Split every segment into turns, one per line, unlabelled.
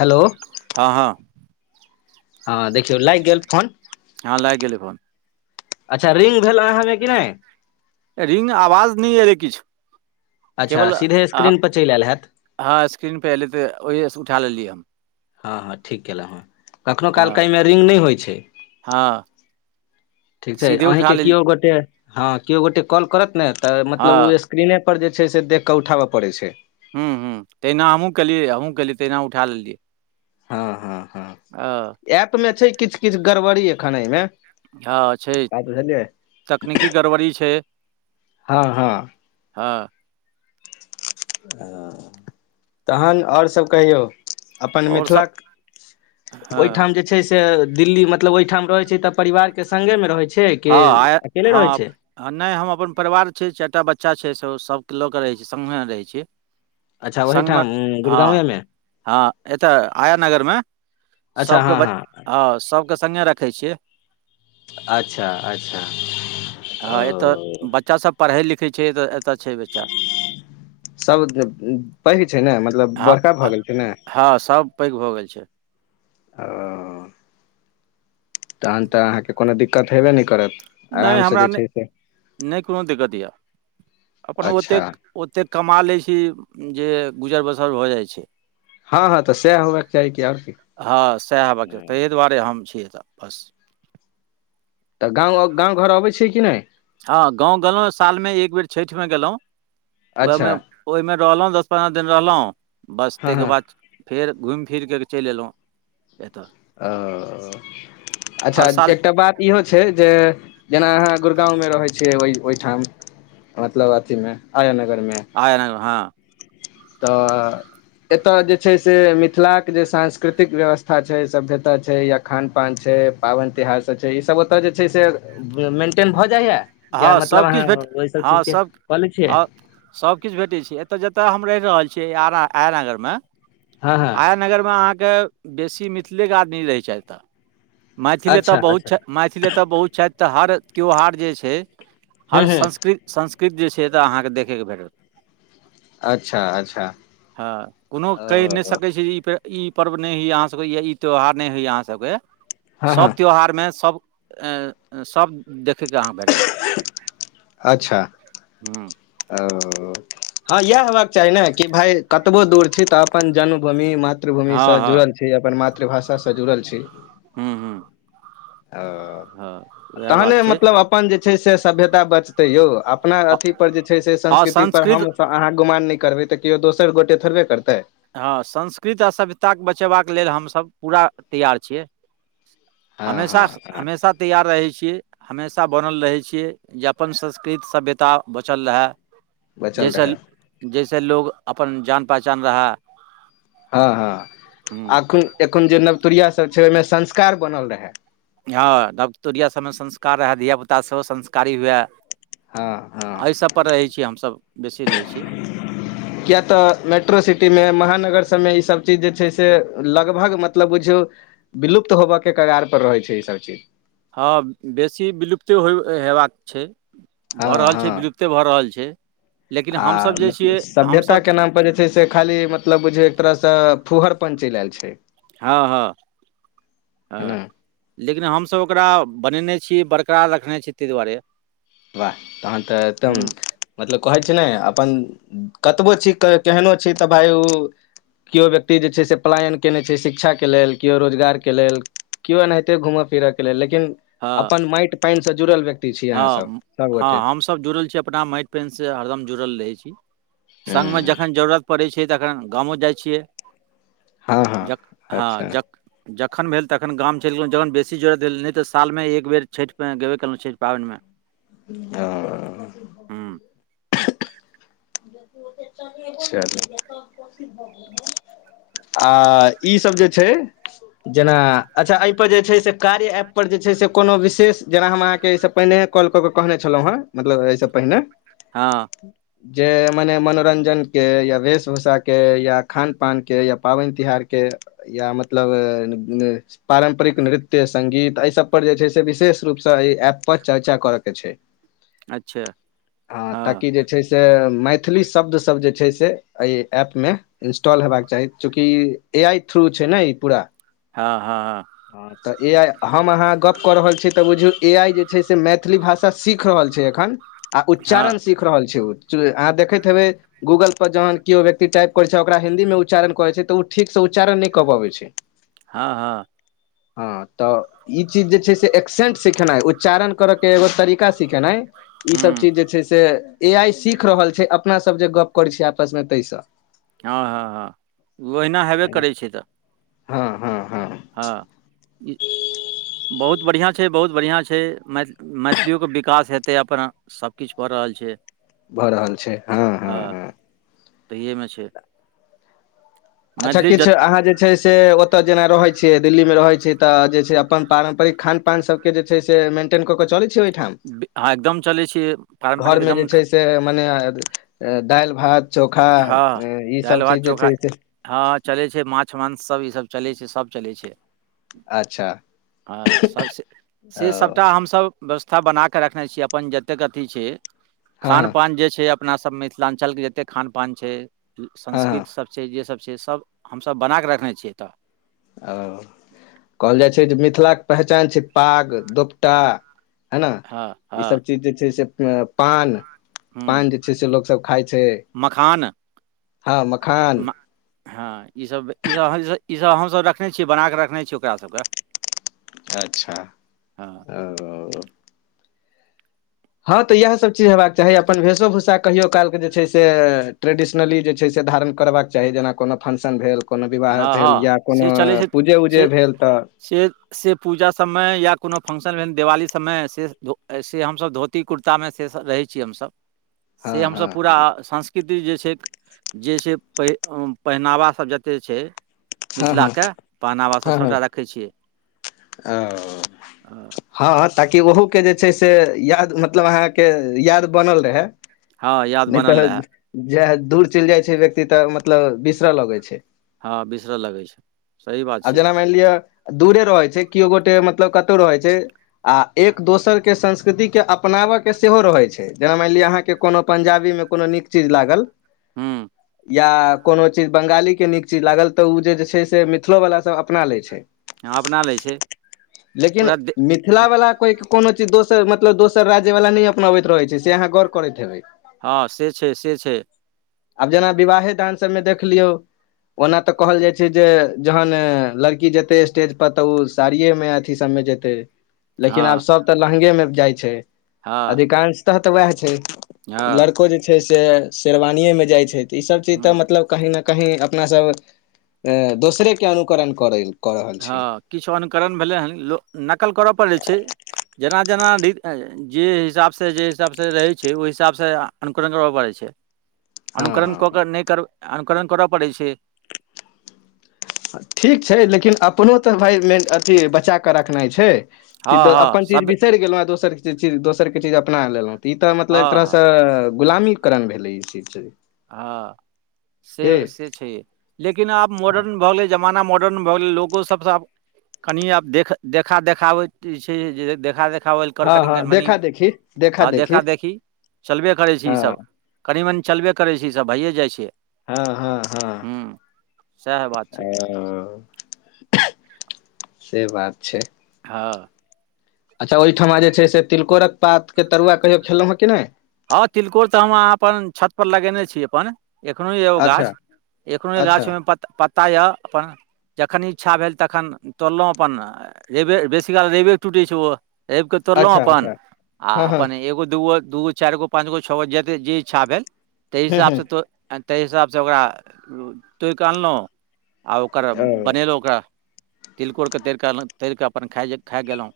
hello
हँ हँ
हँ देखियो लागि गेल फोन
हँ लाग गेलै फोन
अच्छा रिंग भेल अहाँमे कि नहि
रिंग आवाज नहि एले किछु
अच्छा
केवल
सीधे
आ
स्क्रीन पर चलिआयल हयैत
हँ स्क्रीन पर एलैऽ ओहसँ उठा लेलियै हम
हँ हँ ठीक केलहुँ कखनो
हँ
कालके एहिमे रिंग नहि होइ छै
हँ
ठीक छै
सीधे उठा
अहींके
लेल
केओ गोटे हँ केओ गोटे कॉल करत ने तऽ
हँ
मतलब ओ स्क्रीने पर जे छै से देख कऽ उठाबय पड़ै छै
हूँ हँ तहिना हमूँ केलियै हमूँ केलियै तहिना उठा लेलियै
हँ हँ हँ
अ
ऐप में छै किछ किछ गड़बड़ी एखन अय में
हँ छै तकनीकी गड़बड़ी छै
हँ हँ
हँ
तहन आओर सब कहियौ अपन
आओर सब
मिथिलाक
हँ
ओहिठाम जे छै से दिल्ली मतलब ओहिठाम रहै छै त परिवार के संगे मे रहै छै
हँ
की
आय
अकेले
हँ
रहै छै
हँ नहि हम अपन परिवार छी चारिटा बच्चा छै से सभके लऽ कऽ रहै छी संगे रहै छी
अच्छा
संगमे
ओहिठाम
हँ
गुड़गांवे मे
हँ एत आया नगर मे
अच्छा
सबके
हँ
बच हँ सबके संगे रखै छियै
अच्छा अच्छा
हँ एतऽ
ओ
बच्चा सभ पढ़ै लिखै छै तऽ एतऽ छै बच्चा
सब पैघ छै ने मतलब
हँ
बड़का भऽ
अ-
गेल छै ने
हँ सब पैघ भऽ गेल छै [inaudible]
तखन तऽ अहाँकेँ कोनो दिक्कत हेबे नहि करत
नहि
आरामसँ
हमरा
जे छै से
नहि नहि कोनो दिक्कत यए अपन
अच्छा
ओतेक ओतेक कमा लै छी जे गुजर बसर भऽ जाइ छै
हँ हँ तऽ सएह होबाक चाही की आर
हँ सएह हेबाक चा ताहि दुआरे हम छियै त बस
तऽ गाँव गाँव घर आबै छियै कि नहि
हँ गाव गेलहुँ साल में एक बेर छठि मे गेलहुँ ओएहि मे
अच्छा
ओहिमे रहलहुँ दस पन्द्रह दिन रहलहुँ बस
हँ
ताहिके
हँ
बाद फेर घुमि फिरि कऽ चलि अयलहुँ एतय
ओ अच्छा
हर साल
एकटा बात इहो छै जे जेना अहाँ गुड़गााँंव मे रहै छियै ओ ओहिठाम मतलब अथी में आया नगर में
आया नगर हँ
तऽ एतय जे छै से मिथिलाक के जे सांस्कृतिक व्यवस्था छै सभ्यता छै या खान पान छै पाबनि तिहार सब छै ईसभ ओतय जे छै से मेन्टेन भऽ जाइया या
हँ
मतलब
सबकिछु
अहाँ
भेट
ओहि सब चीज के क ले छियै
सबकिछु भेटै छै एतय जतय हम रहि रहल छियै आ आयनगर मे
हँ हँ
आय नगर मे अहाँके बेसी मिथिलेके आदमी रहैत छै तऽ मैथिली एतऽ
अच्छा
बहुत
अच्छा
छथि मैथिली एतऽ बहुत छथि तऽ हर त्यौहार जे छै
हूँ
हर
हूँ
संस्कृत संस्कृत जे छै तऽ अहाँकेँ देखयके भेटत
अच्छा अच्छा
हँ कोनो कहि नहि
ओ
सकै छै ई पे ई पर्व नहि होइए अहाँसभके यही त्यौहार नहि होइए अहाँसभके
हँ हँ
सभ त्यौहारमे सभ सभ देखयके अहाँ भेट
अच्छा
हूँ
ओ हँ इएह हेबाक चाही ने कि भाई कतबो दूर छी तऽ अपन जन्मभूमि म
हँ
मातृभूमिसँ
हँ
जुड़ल छी अपन मातृभाषासँ जुड़ल छी
हुँ हुँ
ओ
उएह बात
तहने
छै
मतलब अपन जे छै से सभ्यता बचतै यौ अपना अथीपर जे छै से
हँ
संस्कृतिपर
संस्कृत
हम तऽ अहाँ गुमान नहि करबै तऽ केओ दोसर गोटे थोड़बे करतै
हँ संस्कृत आ सभ्यता के बचेबाक लेल हमसभ पूरा तैयार छियै
हँ
हमेशा
हँ हँ
हमेशा तैयार रहै छियै हमेशा बनल रहै छियै जे अपन संस्कृत सभ्यता बचल रहै
बचल
जैस
रहै
जैसे लोग अपन जान पहचान रहा
हँ
हूँ
हँ एखन एखन जे नवतुुरिया सब छै ओहिमे संस्कार बनल रहै
हँ नवतोरिया सभमे संस्कार रहए धियापुतास सेहो संस्कारी हुए
हँ हँ
एहि सब पर रहैत छी हमसब बेसी रहै छी
[inaudible] किए तऽ मेट्रो सिटीमे महानगर सभमे ईसभ चीज जे छै से लगभग मतलब बुझियौ विलुप्त होबऽके कगारप पर रहै छै ई सब चीज
हँ बेसी विलुप्ते हो हेबाक छै
हँ
भऽ रहल छै
हँ
विलुप्ते भऽ रहल छै लेकिन
आ
हमसभ जे छियै हमसभ
सभ्यताके नाम पर जे छै से खाली मतलब मतलब बुझियौ एक तरहसँ फुहरपन चलि आयल छै
हँ हँ
है ने
हँ लेकिन हमसभ ओकरा बनेने छीयै बरकरार रखने छी ताहि दुआरे
वाह तहन तऽ एकदम
हूँ
मतलब कहै छै ने अपन कतबो छी केहनो छी तऽ भाई ओ केओ व्यक्ति जे छै से पलायन कयने छै शिक्षाके लेल केओ रोजगारके लेल कि ओनहिते घूमय फिरय के लेल लेकिन
हँ
अपन माटि पानिसँ जुड़ल व्यक्ति छियै अहाँसभ
हँ
सभगोटे
हँ हमस जुड़ल छी अपना माटि पेनसँ हरदम जुड़ल रहै छी संगमे
हूँ
जखन जरूरत जखन जरूरत परय छै तखन गामो जाय छियै
हँ हँ अच्छा
जखन भेल तखन गाम चलि गेलहुँ जखन बेसी जरुरत भेल नहि तऽ साल मे एक बेर छठि में गेबे केलहू पाबनिमे
ह
हूँ
चलु आ ईसभ जे छै जेना अच्छा एहि पर जे छै से कार्य ऐप पर जे छै से कोनो विशेष जेना हम अहाँके एहिसँ पहिने कॉल कऽ केऽ कहने छलहुँ हेँ मतलब एहिसँ पहिने
हँ
जे मने मनोरंजन के या वेश भूषा के या खान पान के या पाबनि तिहार के या मतलब पारम्परिक नृत्य संगित एहिसभपर जे छै से विशेष रूपसँ एहि ऐप पर चर्चा करयके छै
अच्छा
ह
हँ
ताकि जे छै से मै मैथिली शब्द सब जे छै से एहि एप मे इंस्टॉल हेबा के चाही कि ए आई थ्रू छै ने ई पूरा
हँ हँ हँ
अचछा [inaudible] तऽ ए आइ हम अहाँ गप्प कऽ रहल छी तऽ बुझूयो ए आइ जे छै से मैथिली भाषा सीख रहल छै एखन आ उच्चारण
हँ
सीख रहल छै ओ अहाँ देखैत हेबै गूगल पर जहन कयो व्यक्ति टाइप करय छै ओकरा हिन्दी मे उच्चारण कर छै त ओ ठीक से उच्चारण नहि कऽ पबै छै [inaudible]
हँ हँ
हँ तऽ ई चीज जे छै से एक्सेंट सिखेनाइ उच्चारण करयके एगो तरीका सिखेनाइ ईसभ
हूँ
चीज जे छै से ए आइ सीख रहल छै अपना सब जे गप करै छीयै आपसमे तहिसँ
हँ हँ हँ ओहिना हेबे करै छै तऽ
हँ हँ हँ
हँ ई बहुत बढ़िआँ छै बहुत बढ़िआँ छै मै मैथिइयोके विकास हेतै अपन सब किछ भऽ रहल छै
भऽ रहल छै हँ हँ
हँ तहिेमे छै
अच्छा
मैथिली
किछ
जत
अहाँ जे जे छै से ओतऽ जेना रहै छियै दिल्ली में रहै छियै तऽ जे छै अपन पारम्परिक खान पान सब के जे छै से मेन्टेन कऽ के चलै छै ओहिठाम
हँ एकदम चलै छियै पारम्परिक
घरमे जे
एकदम ख
छै से मने दाइल भात चोखा
हँ
ई सब
दालि भात
चीज जे
चोखा
छै से
हँ चलै छै माछ मांससभ ईसभ चलै छै सभ चलै छै
अच्छा
हँ सब से
ओ
से सबटा हमसभ व्यवस्था बनाक रखने छी अपन जतेक अथी छै
हँ
खान
हँ
पान जे छै अपना सब मिथिलाञ्चलके जतेक खानपान छै
हँ हँ
संस्कृति सब छै जे सब छै सब हमसभ बना कऽ रखने छियै तऽ
ओ कहल जाइ छै जे मिथिलाके पहचान छै पाग दोपटा है ने
हँ हँ
ईसभ चीज जे छै से अ पान
ह्म
पान जे छै से लोक सब खाय छै
मखान
हँ मखान
हँ ईसभ ईसभ ईसभ हमसभ रखने छियै बना कऽ रखने छीयै ओकरा सबके
अच्छा
हँ
ओ हँ तऽ इएह सब चीज हेबाक चाही अपन वेशो भूषा के कहियो काल के जे छै से ट्रेडिशनली जे छै से धारण करबाक चाही जेना कोनो फंक्शन भेल कोनो विवाह
हँ
भेल
हँ
या
से
कोनो
चलै छै
पूजे उजे
से
भेल तऽ
से से पूजा सबमे या कोनो फंक्शन भेल दिवाली सबमे से से हमसब धो ती कुर्ता मे से रहै छी हमसब से
हँ हँ
हमसब पूरा सांस्कृ ति जे छै जे छै प पहिनावा सभ जते छै
हँ हँ
मिथिलाके पहनावा सब
हँ हँ
सभटा रखै छियै
हँ
अ
हँ ताकि ओहोके जे छै से याद मतलब अहाँके याद बनल रहै
हँ याद
नहि
बनल
तऽ
रहए
जे दूर चलि जाइ छै व्यक्ति तऽ मतलब बिसरऽ लगै छै
हँ बिसरऽ लगै छै सही बात
आ
छियै
जेना मानि लिअ दूरे रहै छै केओ गोटे मतलब कतहु रहै छै आ एक दोसरके संस्कृतिके अपनाबयके सेहो रहै छै जेना मानि लिअ अहाँके कोनो पंजाबी मे कोनो नीक चीज लागल
ह्म
या कोनो चीज बंगाली के नीक चीज लागल ते उ जे छै से मिथिलो वला सब अपना लै छै
अपना लै छै
लेकिन
पूरा दे
मि थिला वला कोइ कोनो चीज दोसर मतलब दोसर राज्य वाला नहि अपनाबैत रहै छै से अहाँ गौर करैत हेबै
हँ से छै से छै
आब जेना विवाहे दान सब मे देखलियो ओना ते कहल जाय छै जे जहन लड़की जेते स्टेज पर तऽ ओ साड़ियए मे अथी सबमे जेते
हँ
लेकिन आब सब तऽ लहंगे मे जाइ छै
हँ
अधिकांशतः तऽ उएह छै
हँ
लड़को जे छै से शेरवानिएमे जाइत छै तऽ ईसभ चीज तऽ
हुँ
मतलब कहीं न कही अपना सब अ दोसरेके अनुकरण करेल
हँ किछु अनुकरण भेलै हन लोको नकल करय पड़ै छै जेना जेना जे हिसाबसँ जे हिसाबसँ रहै छै ओहि हिसाबसँ अनकुरण करबय पड़ैत छै
[inaudible]
अनुकरण
हँ
क क नहि कर अनुकरण कर पड़ै छै
ठीक छै लेकिन अपनो तऽ भाय मेन अथी बचा कऽ रखनाइ छै
हँ
किदो
हँ
अपन चीज
सभ्य
बिसरि गेलहुँ आ दोसर के चीज दोसर के चीज अपना लेलहुँ तऽ ई तऽ मतलब
हँ
एक
हँ
तरहसँ गुलामीकरण भेलै ई चीज
हँ
के
से से छै लेकिन आब मॉडर्न भऽ गेलै जम जमाना मॉडर्न भऽ गेलै लोको सबसँ आब कनि आब देख देखा देखाबैत जे छै से देखा देख देखावल कर
हँ हँ
कनिक मनी
देखा देखी
हँ देखा देखी चलबे करै छै ई
हँ
सब कनि मनि चलबे करै छै ईसभ भैए जाइ छै
हँ हँ हँ
हूँ सएह बात छै
ओ से बात छै
हँ
अच्छा ओहिठमा जे छै से तिलकोरक पातके तरुआ कहियो खेलहुँ हं कि नहि
हँ तिलकोर तऽ हम अहाँ अपन छत पर लगेने छी अपन एखनो यए ओ
अच्छा
गाछ एखनो ओई
अच्छा
गाछ मे प पत्ता यए अपन जखन इच्छा भेल तखन तोड़लहुँ अपन रैवे बेसी काल रैवे के टूटै छै ओ रवि के तोड़लहुं
अच्छा
अपन
अच्छा
आ
हँ हँ
अपन एगो दूगो दूगो चारि गो पाँच गो छौगो जते जे इच्छा भेल ताहि
हूँ
हिसाब
हूँ
से तो आ ताहि हिसाबसँ ओकरा तोड़ कऽ अनलहुँ आ ओकर
ओ
बनेलहुँ ओकरा तिलकोरके तरिकऽ तरिकऽ अपन खाइ खाई गेलहुँ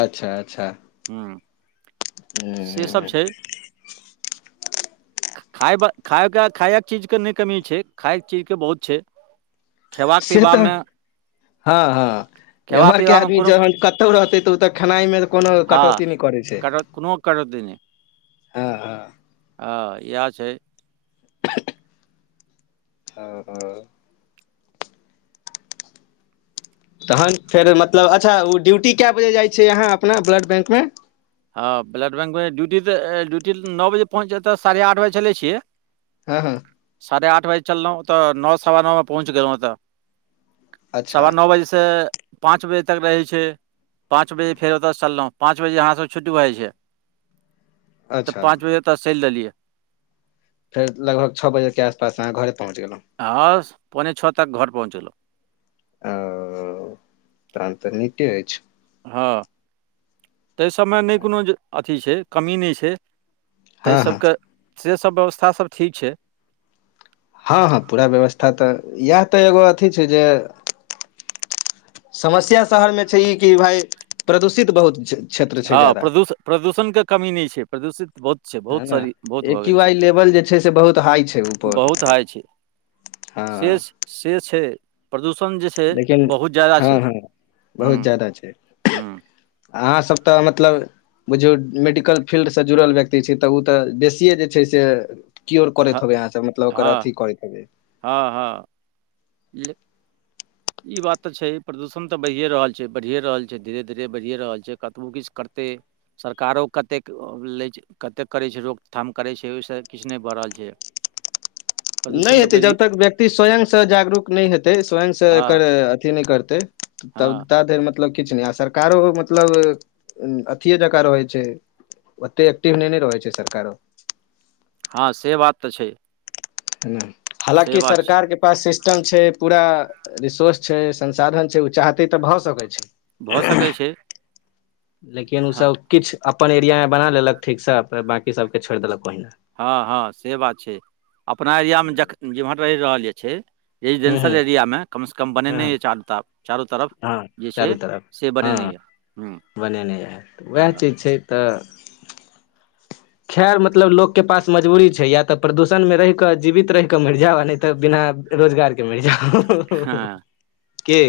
अच्छा अच्छा
हूँ
हूँ
से
हूँ
सभ
हूँ
छै
[inaudible]
खायब खायक खायक चीजके नहि कमी छै खायक चीजके बहुत छै खेबाक
से तऽ
पीबामे
हँ हँ
खेबा
एम्हरके
पीबामे
आदमी
कोनो
जहन क कत्तौ रहतै तऽ ओ तऽ खेनाइ मेऽ कोनो
हँ
कटौती नहि करै छै
कटौत कोनो कटौती
हँ हँ
ह इएह छै
[inaudible] ह ह तहन फेर मतलब अच्छा ओ ड्यूटी कै बजे जाइ छियै अहाँ अपना ब्लड बैंक मे
हँ ब्लड बैंकमे ड्यूटी तऽ ड्यूटी नौ बजे पहुँचै त साढ़े आठ बजे चलै छियै
हँ हँ
साढ़े आठ बजे चलहुँ तऽ नौ सवा नौमे पहुँच गेलहुँ ओतऽ
अच्छा
सवा नौ बजे से पाँच बजे तक रहै छै पाँच बजे फेर ओतय सँ चललहुं पाँच बजे यहाँ स छुट्टी भऽ जाइ छै तऽ
अच्छा
पाँच बजे ओतय से चलि देलियै
फेर लगभग छौ बजे के आसपास अहाँ घरे पहुंच गेलहुँ
हँ पौने छौ तक घर पहुँचलौं
औ तहन तऽ नीके अछि
हँ ताहि सभमे नहि कोनो जे अथी छै कमी नहि छै ताहि
हँ हँ
सभके सेसभ व्यवस्था सभ ठीक छै
हँ हँ पूरा व्यवस्था तऽ इएह तऽ एगो अथी छै जे समस्या शहर मे छै ई कि भाय प्रदूषित बहुत छै क्षेत्र
हँ
ज्यादा
प्रदूष प्रदूषणके कमी नहि छै प्रदूषित बहुत छै
है
बहुत
ने
सरी बहुत
ए
भऽ
क्यू
गेल
आई
छै
लेवल जे से बहुत हाइ छै पर
बहुत हाइ छै
हँ
से से छै प्रदूषण जे छै
लेकिन
बहुत ज्यादा छै
हँ हँ
हूँ
बहुत जादा छै
हूँ
अहाँसभ तऽ मतलब बुझियौ मेडिकल फील्डसँ जुड़ल व्यक्ति छै तऽ ओ तऽ बेसिए जे छै से किओर
हँ
करैत हबै अहाँ सब मतलब ओकररा
हँ
अथी करैतै
हँ हँ हुँ ई बात तऽ छै प्रदूषण तऽ बढ़िए रहल छै बढ़िए रहल छै धीरे धीरे बढ़िए रहल छै कतबो किछु करतै सरकारो कतेक लैय छ कतेक करै छै रोकथाम करैत छै ओहिसँ किछु नहि भ रहल छै
नहि
प्रदूषण तऽ
हेतै
बढ़ि
जब तक व्यक्ति स्वयंसँ जागरूक नहि हेतै स्वयं से
हँ
एकर अथी नहि करते
हँ
ताबै ता धरि मत मतलब किछु नहि आ सरकारो मतलब अथिये जेकाँ रहै छै ओते एक्टिव नहि ने रहै छै सरकारो
हँ से बात तऽ छै
हँ
से
हँलाकि
बात छै
सरकार के पास सिस्टम छै पूरा रिसोर्स छै संसाधन छै ओ चाहते तऽ भऽ सकैत छै
भऽ सकैत छै
लेकिन ओ
हँ
सब किछु अपन एरिया मे बना लेलक ठीकसँ बकी सबके छोड़ि देलक ओहिने
हँ हँ से बात छै अपना एरिियामे जख जेम्हर रहि रहल यऽ छै
हूँ हूँ
रेजिडेंसल एरियामे कमसँ कम
हँ
बनेइ चारू त आब
हँ चारू तरफ
बनेने
हँ
यए हूँ
बनेने यए उएह
हँ
चीज छै तऽ खैर मतलब लोकके पास मजबूरी छै या तऽ प्रदूषण मे रहिके जीवित रहिके मरि जाय नहि तऽ बिना रोजगार के मर जाउ
हँ
कि